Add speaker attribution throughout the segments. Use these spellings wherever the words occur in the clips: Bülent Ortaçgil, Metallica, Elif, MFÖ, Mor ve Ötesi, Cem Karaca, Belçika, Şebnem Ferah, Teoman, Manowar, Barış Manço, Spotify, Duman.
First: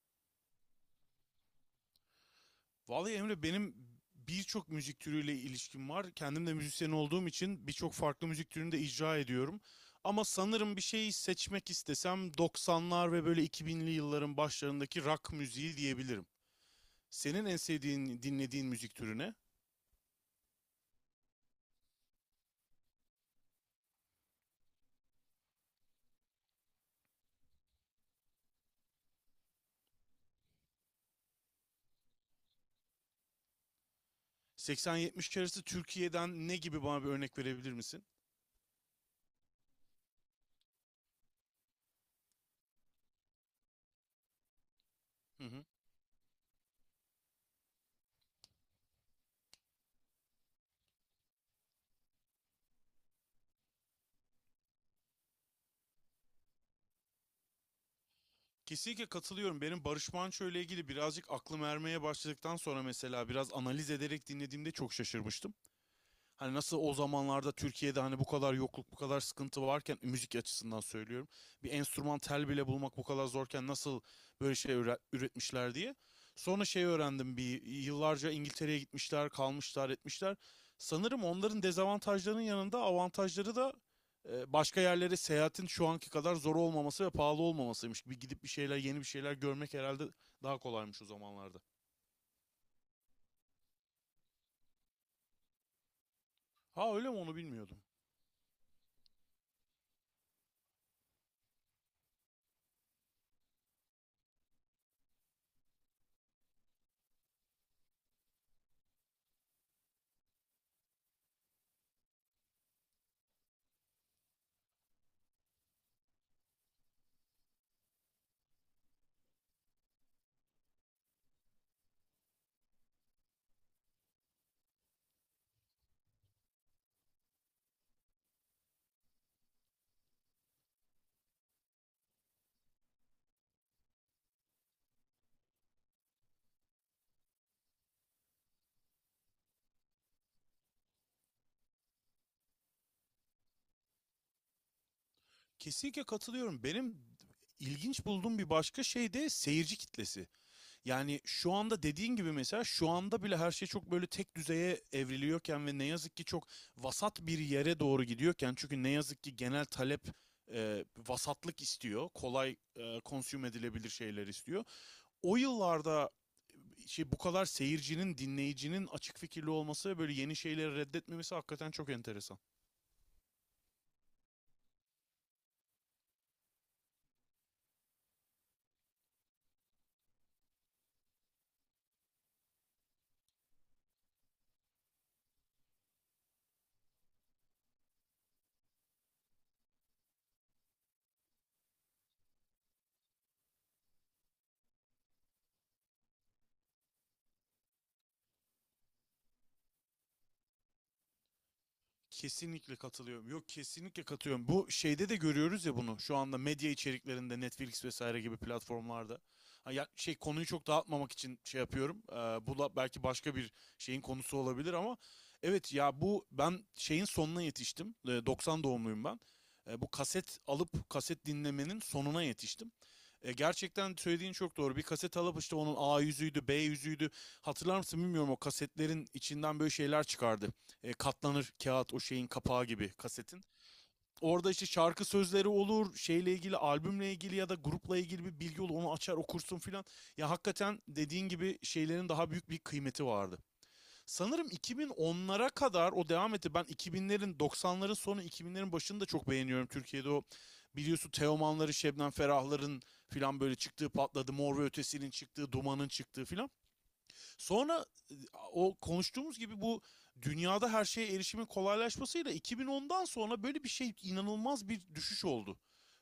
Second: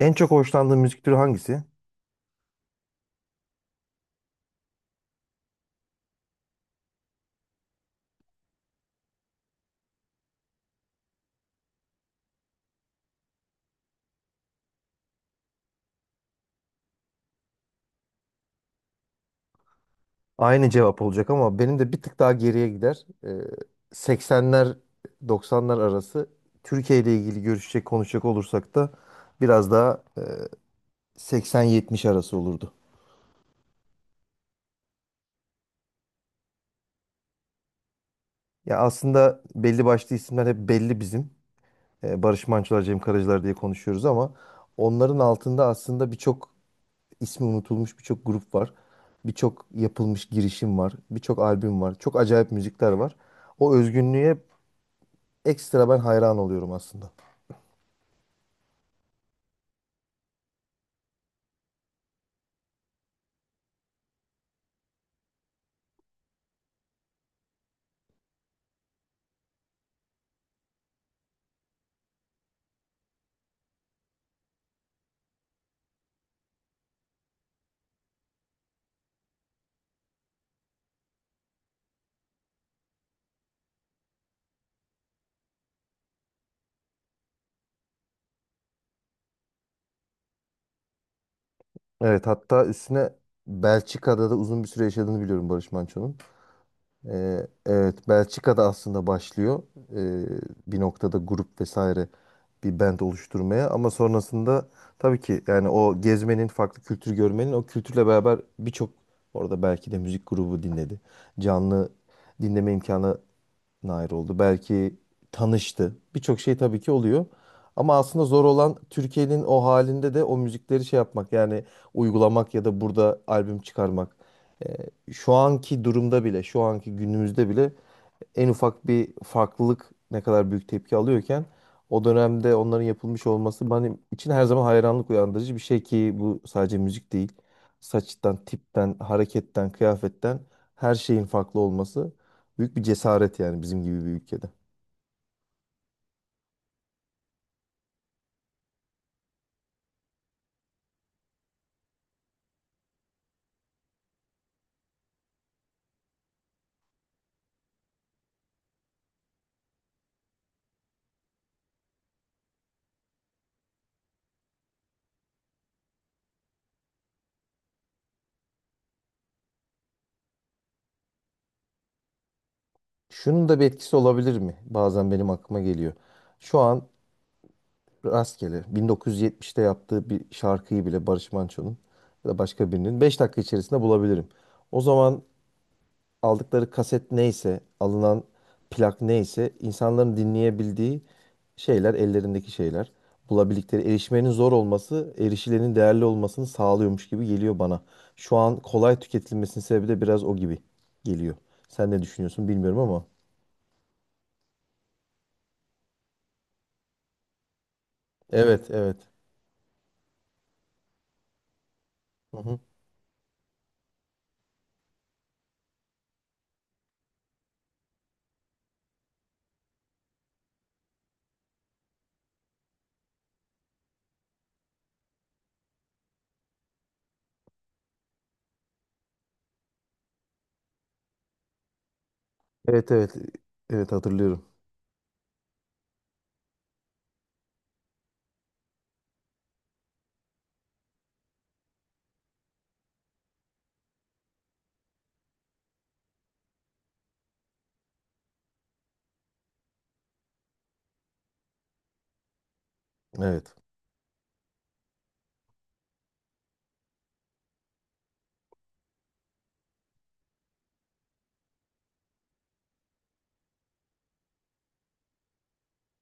Speaker 1: En çok hoşlandığın müzik türü hangisi?
Speaker 2: Vallahi Emre benim birçok müzik türüyle ilişkim var. Kendim de müzisyen olduğum için birçok farklı müzik türünü de icra ediyorum. Ama sanırım bir şey seçmek istesem 90'lar ve böyle 2000'li yılların başlarındaki rock müziği diyebilirim. Senin en sevdiğin, dinlediğin müzik türüne.
Speaker 1: Aynı cevap olacak ama benim de bir tık daha geriye gider. 80'ler 90'lar arası Türkiye ile ilgili görüşecek konuşacak olursak da biraz daha 80-70 arası olurdu.
Speaker 2: 80-70 arası Türkiye'den ne gibi bana bir örnek verebilir misin?
Speaker 1: Ya aslında belli başlı isimler hep belli bizim. Barış Manço'lar, Cem Karaca'lar diye konuşuyoruz ama onların
Speaker 2: Hı hı.
Speaker 1: altında aslında birçok ismi unutulmuş birçok grup var. Birçok yapılmış girişim var. Birçok albüm var. Çok acayip müzikler var. O özgünlüğe ekstra ben hayran oluyorum aslında.
Speaker 2: Kesinlikle katılıyorum. Benim Barış Manço ile ilgili birazcık aklım ermeye başladıktan sonra mesela biraz analiz ederek dinlediğimde çok şaşırmıştım. Hani nasıl o zamanlarda Türkiye'de hani bu kadar yokluk, bu kadar sıkıntı varken müzik açısından söylüyorum. Bir enstrüman tel bile bulmak bu kadar zorken nasıl böyle şey üretmişler diye. Sonra şey öğrendim bir yıllarca İngiltere'ye gitmişler, kalmışlar, etmişler. Sanırım onların dezavantajlarının yanında avantajları da başka yerlere seyahatin şu anki kadar zor olmaması ve pahalı olmamasıymış. Bir gidip bir şeyler, yeni bir şeyler görmek herhalde daha kolaymış o zamanlarda.
Speaker 1: Evet, hatta üstüne Belçika'da da uzun bir süre yaşadığını biliyorum Barış Manço'nun.
Speaker 2: Ha öyle mi, onu bilmiyordum.
Speaker 1: Evet, Belçika'da aslında başlıyor ee, bir noktada grup vesaire bir band oluşturmaya ama sonrasında tabii ki, yani o gezmenin, farklı kültür görmenin, o kültürle beraber birçok orada belki de müzik grubu dinledi. Canlı dinleme imkanı nair oldu. Belki tanıştı. Birçok şey tabii ki oluyor. Ama aslında zor olan Türkiye'nin o halinde de o müzikleri şey yapmak, yani uygulamak ya da burada albüm çıkarmak. Ee, şu anki durumda bile, şu anki günümüzde bile en ufak bir farklılık ne kadar büyük tepki alıyorken o dönemde onların yapılmış olması benim için her zaman hayranlık uyandırıcı bir şey ki bu sadece müzik değil. Saçtan, tipten, hareketten, kıyafetten her şeyin farklı olması büyük bir cesaret yani, bizim gibi bir ülkede.
Speaker 2: Kesinlikle katılıyorum. Benim ilginç bulduğum bir başka şey de seyirci kitlesi. Yani şu anda dediğin gibi mesela şu anda bile her şey çok böyle tek düzeye evriliyorken ve ne yazık ki çok vasat bir yere doğru gidiyorken, çünkü ne yazık ki genel talep vasatlık istiyor. Kolay, consume edilebilir şeyler istiyor. O yıllarda şey bu kadar seyircinin, dinleyicinin açık fikirli olması ve böyle yeni şeyleri reddetmemesi hakikaten çok enteresan.
Speaker 1: Şunun da bir etkisi olabilir mi? Bazen benim aklıma geliyor. Şu an rastgele 1970'te yaptığı bir şarkıyı bile Barış Manço'nun ya da başka birinin 5 dakika içerisinde bulabilirim. O zaman aldıkları kaset neyse, alınan plak neyse insanların dinleyebildiği şeyler, ellerindeki şeyler. Bulabildikleri, erişmenin zor olması, erişilenin değerli olmasını sağlıyormuş gibi geliyor bana. Şu an kolay tüketilmesinin sebebi de biraz o gibi geliyor. Sen ne düşünüyorsun
Speaker 2: Kesinlikle
Speaker 1: bilmiyorum ama.
Speaker 2: katılıyorum. Yok, kesinlikle katılıyorum. Bu şeyde de görüyoruz ya bunu. Şu anda medya içeriklerinde Netflix vesaire gibi
Speaker 1: Evet, evet.
Speaker 2: platformlarda. Ha, ya, şey, konuyu çok dağıtmamak için şey yapıyorum.
Speaker 1: Hı
Speaker 2: Bu
Speaker 1: hı.
Speaker 2: da belki başka bir şeyin konusu olabilir ama evet ya, bu ben şeyin sonuna yetiştim. 90 doğumluyum ben. Bu kaset alıp kaset dinlemenin sonuna yetiştim. Gerçekten söylediğin çok doğru. Bir kaset alıp işte onun A yüzüydü, B yüzüydü. Hatırlar mısın bilmiyorum, o kasetlerin içinden böyle şeyler çıkardı, katlanır kağıt o şeyin kapağı gibi
Speaker 1: Evet, evet.
Speaker 2: kasetin.
Speaker 1: Evet, hatırlıyorum.
Speaker 2: Orada işte şarkı sözleri olur, şeyle ilgili, albümle ilgili ya da grupla ilgili bir bilgi olur. Onu açar okursun filan. Ya hakikaten dediğin gibi şeylerin daha büyük bir kıymeti vardı. Sanırım 2010'lara kadar o devam etti. Ben 2000'lerin, 90'ların sonu 2000'lerin başını da çok beğeniyorum. Türkiye'de o biliyorsun Teomanların, Şebnem Ferahların filan
Speaker 1: Evet.
Speaker 2: böyle çıktığı patladı. Mor ve Ötesi'nin çıktığı, Duman'ın çıktığı filan. Sonra e, o konuştuğumuz gibi bu dünyada her şeye erişimin kolaylaşmasıyla 2010'dan sonra böyle bir şey, inanılmaz bir düşüş oldu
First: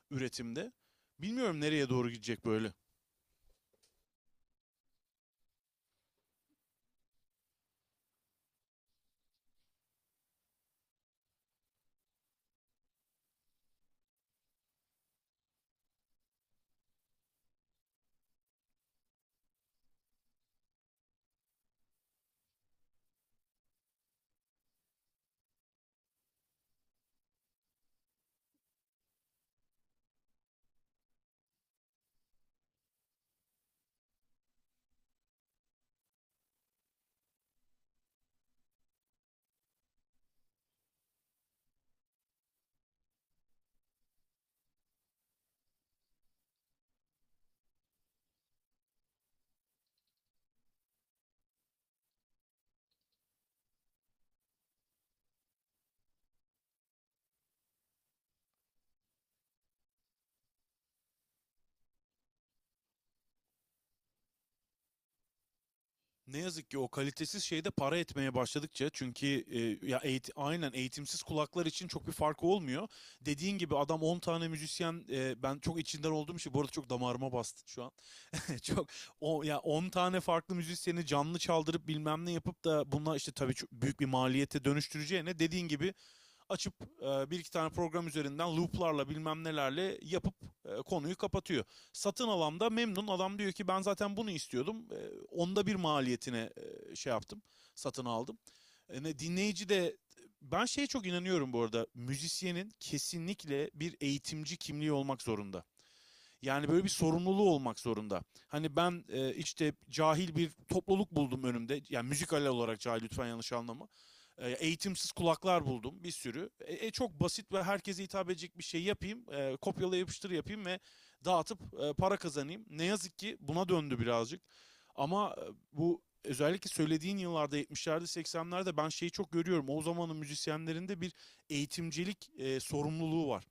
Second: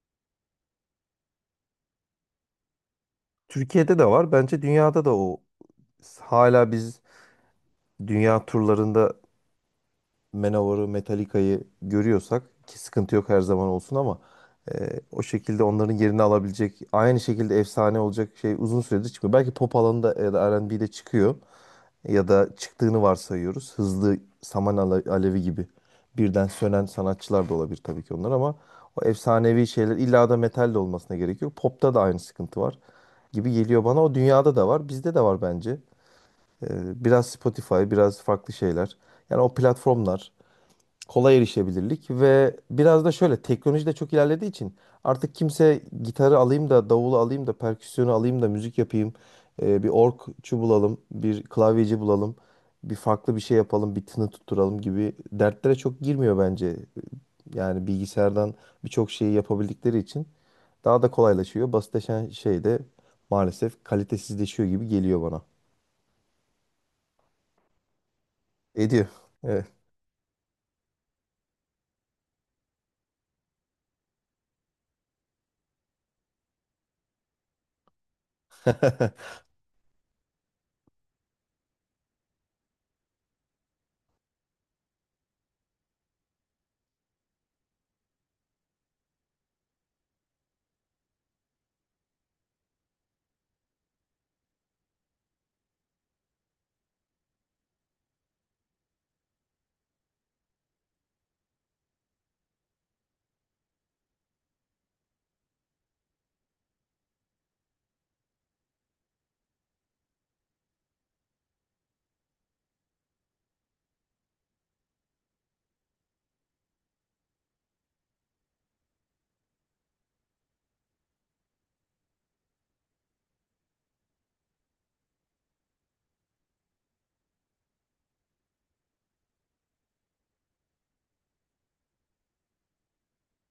Speaker 2: üretimde. Bilmiyorum nereye doğru gidecek böyle.
Speaker 1: Türkiye'de de var. Bence dünyada da o hala biz dünya turlarında Manowar'ı, Metallica'yı görüyorsak ki sıkıntı yok, her zaman olsun, ama o şekilde onların yerini alabilecek, aynı şekilde efsane olacak şey uzun süredir çıkmıyor. Belki pop alanında ya da R&B'de çıkıyor ya da çıktığını varsayıyoruz. Hızlı alevi gibi birden sönen sanatçılar da olabilir tabii ki onlar ama o efsanevi şeyler illa da metal de olmasına gerek yok. Pop'ta da aynı sıkıntı var gibi geliyor bana. O, dünyada da var, bizde de var bence. E, biraz Spotify, biraz farklı şeyler. Yani o platformlar, kolay erişebilirlik ve biraz da şöyle teknoloji de çok ilerlediği için artık kimse gitarı alayım da, davulu alayım da, perküsyonu alayım da müzik yapayım, bir orgçu bulalım, bir klavyeci bulalım, bir farklı bir şey yapalım, bir tını tutturalım gibi dertlere çok girmiyor bence. Yani bilgisayardan birçok şeyi yapabildikleri için daha da kolaylaşıyor. Basitleşen şey de maalesef kalitesizleşiyor gibi geliyor bana.
Speaker 2: Ne yazık ki o kalitesiz şeyde para etmeye başladıkça,
Speaker 1: Ediyor.
Speaker 2: çünkü
Speaker 1: Evet.
Speaker 2: aynen eğitimsiz kulaklar için çok bir farkı olmuyor. Dediğin gibi adam 10 tane müzisyen, ben çok içinden olduğum şey bu arada, çok damarıma bastı şu an. Çok, o ya, 10 tane farklı müzisyeni canlı çaldırıp bilmem ne yapıp da bunlar işte, tabii çok büyük bir maliyete dönüştüreceğine dediğin gibi açıp bir iki tane program üzerinden looplarla bilmem nelerle yapıp konuyu kapatıyor. Satın alan da memnun, adam diyor ki ben zaten bunu istiyordum. Onda bir maliyetine şey yaptım. Satın aldım. Dinleyici de, ben şeye çok inanıyorum bu arada. Müzisyenin kesinlikle bir eğitimci kimliği olmak zorunda. Yani böyle bir sorumluluğu olmak zorunda. Hani ben işte cahil bir topluluk buldum önümde. Yani müzikal olarak cahil, lütfen yanlış anlama. Eğitimsiz kulaklar buldum bir sürü. Çok basit ve herkese hitap edecek bir şey yapayım. Kopyala yapıştır yapayım ve dağıtıp para kazanayım. Ne yazık ki buna döndü birazcık. Ama bu özellikle söylediğin yıllarda 70'lerde 80'lerde ben şeyi çok görüyorum. O zamanın müzisyenlerinde bir eğitimcilik sorumluluğu var.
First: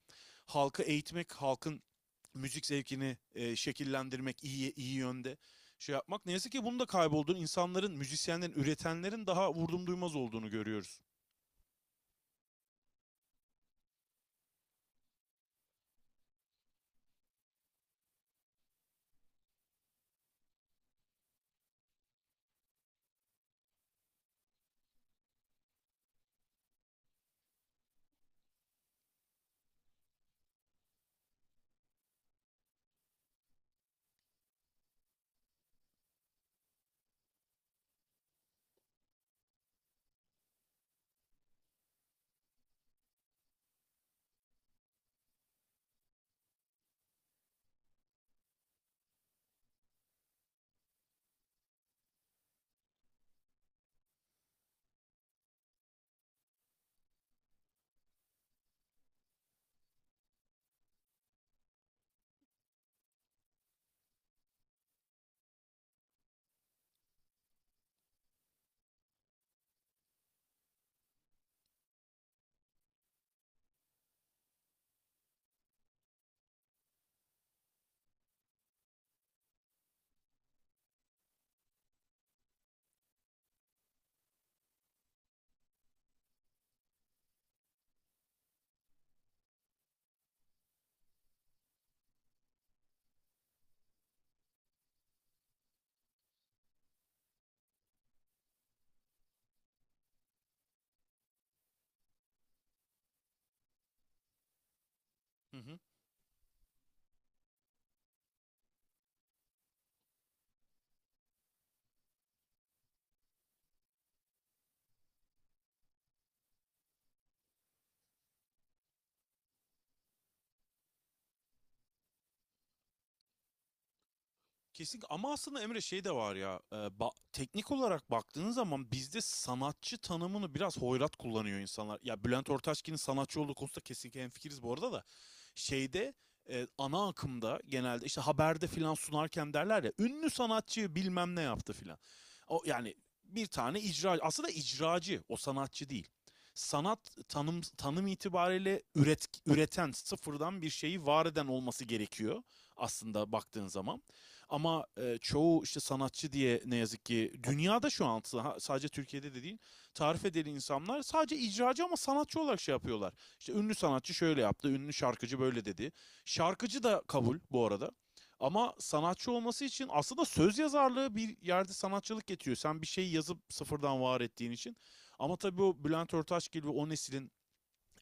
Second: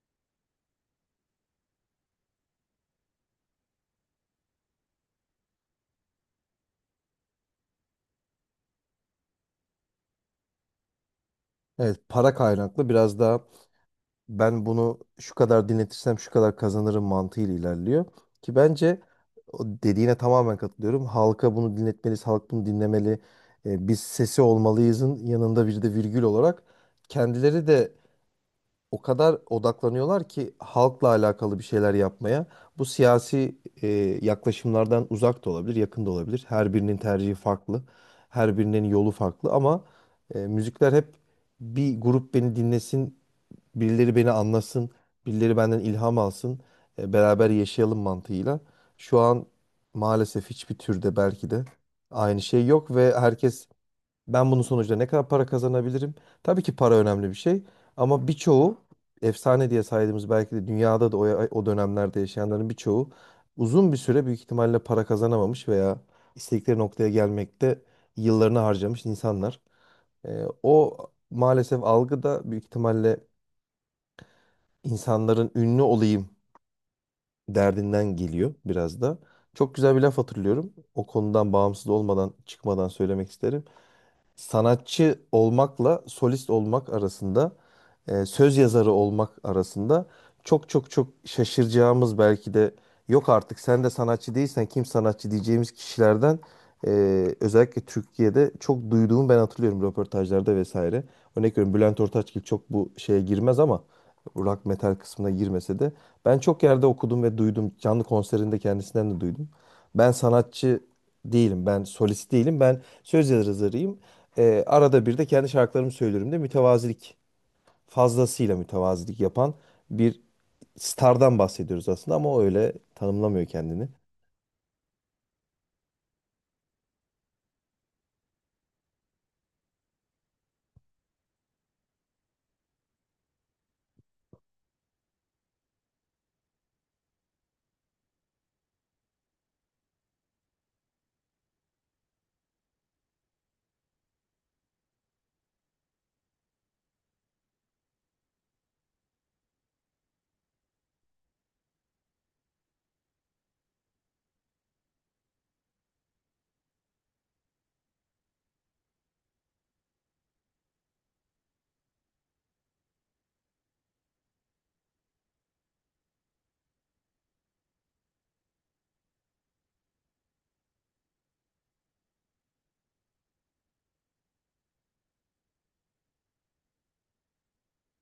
Speaker 2: Halkı eğitmek, halkın müzik zevkini şekillendirmek, iyi yönde şey yapmak. Ne yazık ki bunun da kaybolduğunu, insanların, müzisyenlerin, üretenlerin daha vurdum duymaz olduğunu görüyoruz.
Speaker 1: Evet, para kaynaklı biraz daha ben bunu şu kadar dinletirsem şu kadar kazanırım mantığıyla ilerliyor. Ki bence o dediğine tamamen katılıyorum. Halka bunu dinletmeliyiz, halk bunu dinlemeli. E, biz sesi olmalıyızın yanında bir de virgül olarak kendileri de o kadar odaklanıyorlar ki halkla alakalı bir şeyler yapmaya. Bu siyasi yaklaşımlardan uzak da olabilir, yakın da olabilir. Her birinin tercihi farklı, her birinin yolu farklı ama müzikler hep bir grup beni dinlesin, birileri beni anlasın, birileri benden ilham alsın, beraber yaşayalım mantığıyla. Şu an maalesef hiçbir türde belki de aynı şey yok ve herkes ben bunun sonucunda ne kadar para kazanabilirim? Tabii ki para önemli bir şey ama birçoğu efsane diye saydığımız, belki de dünyada da o, o dönemlerde yaşayanların birçoğu uzun bir süre büyük ihtimalle para kazanamamış veya istedikleri noktaya gelmekte yıllarını harcamış insanlar. O maalesef algı da büyük ihtimalle insanların ünlü olayım derdinden geliyor biraz da. Çok güzel bir laf hatırlıyorum. O konudan bağımsız olmadan, çıkmadan söylemek isterim, sanatçı olmakla solist olmak arasında, söz yazarı olmak arasında çok çok çok şaşıracağımız, belki de yok artık sen de sanatçı değilsen kim sanatçı diyeceğimiz kişilerden e, özellikle Türkiye'de çok duyduğumu ben hatırlıyorum röportajlarda vesaire. Örnek veriyorum, Bülent Ortaçgil çok bu şeye girmez ama rock metal kısmına
Speaker 2: Hı
Speaker 1: girmese
Speaker 2: hı.
Speaker 1: de ben çok yerde okudum ve duydum. Canlı konserinde kendisinden de duydum. Ben sanatçı değilim. Ben solist değilim. Ben söz yazarıyım. Arada bir de kendi şarkılarımı söylüyorum de, mütevazilik, fazlasıyla mütevazilik yapan bir stardan bahsediyoruz aslında, ama o öyle tanımlamıyor kendini.
Speaker 2: Kesin, ama aslında Emre şey de var ya, teknik olarak baktığın zaman bizde sanatçı tanımını biraz hoyrat kullanıyor insanlar. Ya Bülent Ortaçgil'in sanatçı olduğu konusunda kesinlikle hemfikiriz bu arada da, şeyde, ana akımda genelde işte haberde filan sunarken derler ya, ünlü sanatçı bilmem ne yaptı filan. O yani bir tane icra, aslında icracı o, sanatçı değil. Sanat tanım itibariyle üreten, sıfırdan bir şeyi var eden olması gerekiyor aslında baktığın zaman. Ama çoğu işte sanatçı diye, ne yazık ki dünyada şu an, sadece Türkiye'de de değil, tarif edeli insanlar sadece icracı ama sanatçı olarak şey yapıyorlar. İşte ünlü sanatçı şöyle yaptı, ünlü şarkıcı böyle dedi. Şarkıcı da kabul bu arada. Ama sanatçı olması için aslında söz yazarlığı bir yerde sanatçılık getiriyor. Sen bir şeyi yazıp sıfırdan var ettiğin için. Ama tabii o Bülent Ortaçgil ve o neslin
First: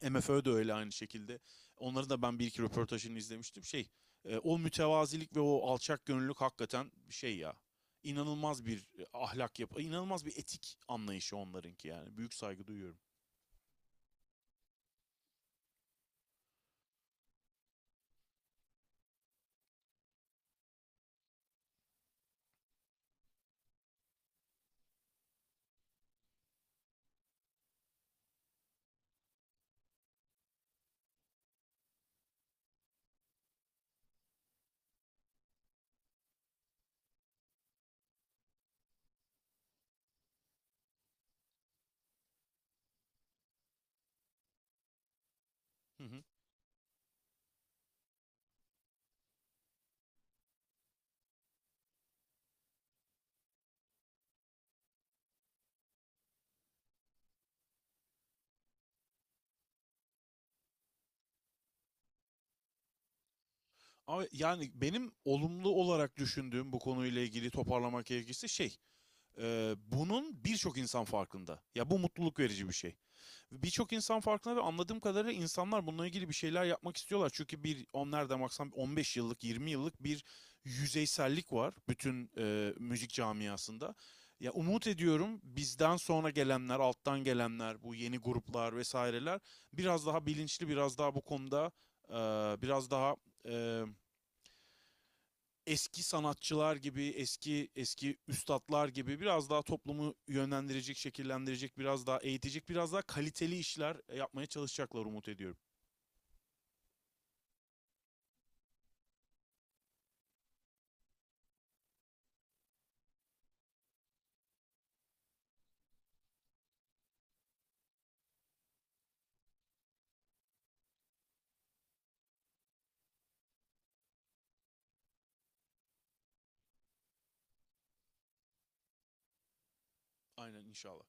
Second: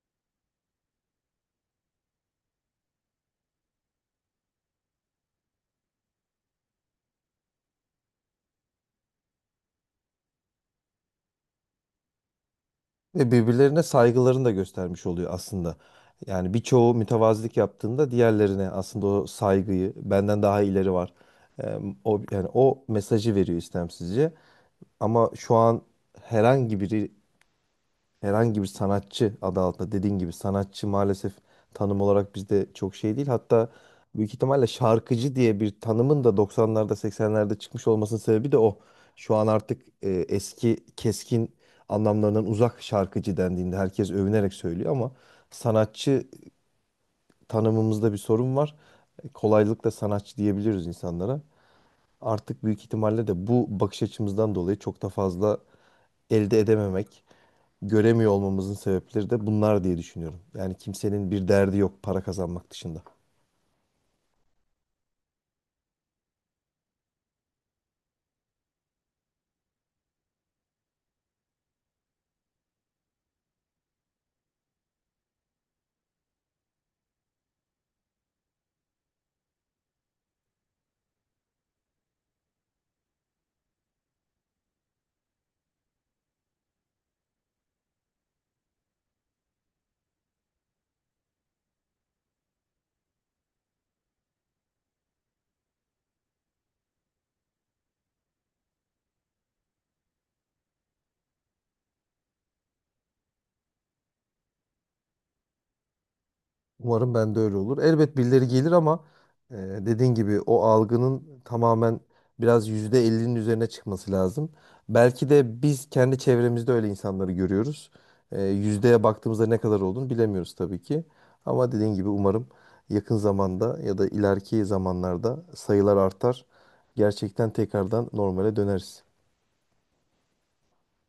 Speaker 2: MFÖ de öyle aynı şekilde. Onları da ben bir iki röportajını izlemiştim. O mütevazilik ve o alçak gönüllülük hakikaten şey ya. İnanılmaz bir, inanılmaz bir etik anlayışı onlarınki yani. Büyük saygı duyuyorum.
Speaker 1: Ve birbirlerine saygılarını da göstermiş oluyor aslında. Yani birçoğu mütevazilik yaptığında diğerlerine aslında o saygıyı benden daha ileri var. Ee, o yani o mesajı veriyor istemsizce. Ama şu an herhangi biri, herhangi bir sanatçı adı altında, dediğin gibi sanatçı maalesef tanım olarak bizde çok şey değil. Hatta büyük ihtimalle şarkıcı diye bir tanımın da 90'larda 80'lerde çıkmış olmasının sebebi de o. Şu an artık eski keskin anlamlarından uzak şarkıcı dendiğinde herkes övünerek söylüyor ama
Speaker 2: Hı hı.
Speaker 1: sanatçı tanımımızda bir sorun var. E, kolaylıkla sanatçı diyebiliriz insanlara artık, büyük ihtimalle de bu bakış açımızdan dolayı çok da fazla elde edememek, göremiyor olmamızın sebepleri de bunlar diye düşünüyorum. Yani kimsenin bir derdi yok para kazanmak dışında.
Speaker 2: Ama yani benim olumlu olarak düşündüğüm, bu konuyla ilgili toparlamak gerekirse bunun birçok insan farkında. Ya bu mutluluk verici bir şey. Birçok insan farkında ve anladığım kadarıyla insanlar bununla ilgili bir şeyler yapmak istiyorlar. Çünkü bir 10 nereden baksan 15 yıllık 20 yıllık bir yüzeysellik var bütün müzik camiasında. Ya umut ediyorum bizden sonra gelenler, alttan gelenler, bu yeni gruplar vesaireler biraz daha bilinçli, biraz daha bu konuda, e, biraz daha e, eski sanatçılar gibi, eski eski üstatlar gibi biraz daha toplumu yönlendirecek, şekillendirecek, biraz daha eğitecek, biraz daha kaliteli işler yapmaya çalışacaklar umut ediyorum.
Speaker 1: Umarım ben de öyle olur. Elbet birileri gelir ama dediğin gibi o algının tamamen biraz %50'nin üzerine çıkması lazım. Belki de biz kendi çevremizde öyle insanları görüyoruz. Yüzdeye baktığımızda ne kadar olduğunu bilemiyoruz tabii ki. Ama dediğin gibi umarım yakın zamanda ya da ileriki zamanlarda sayılar artar. Gerçekten tekrardan normale döneriz.
Speaker 2: Aynen, inşallah.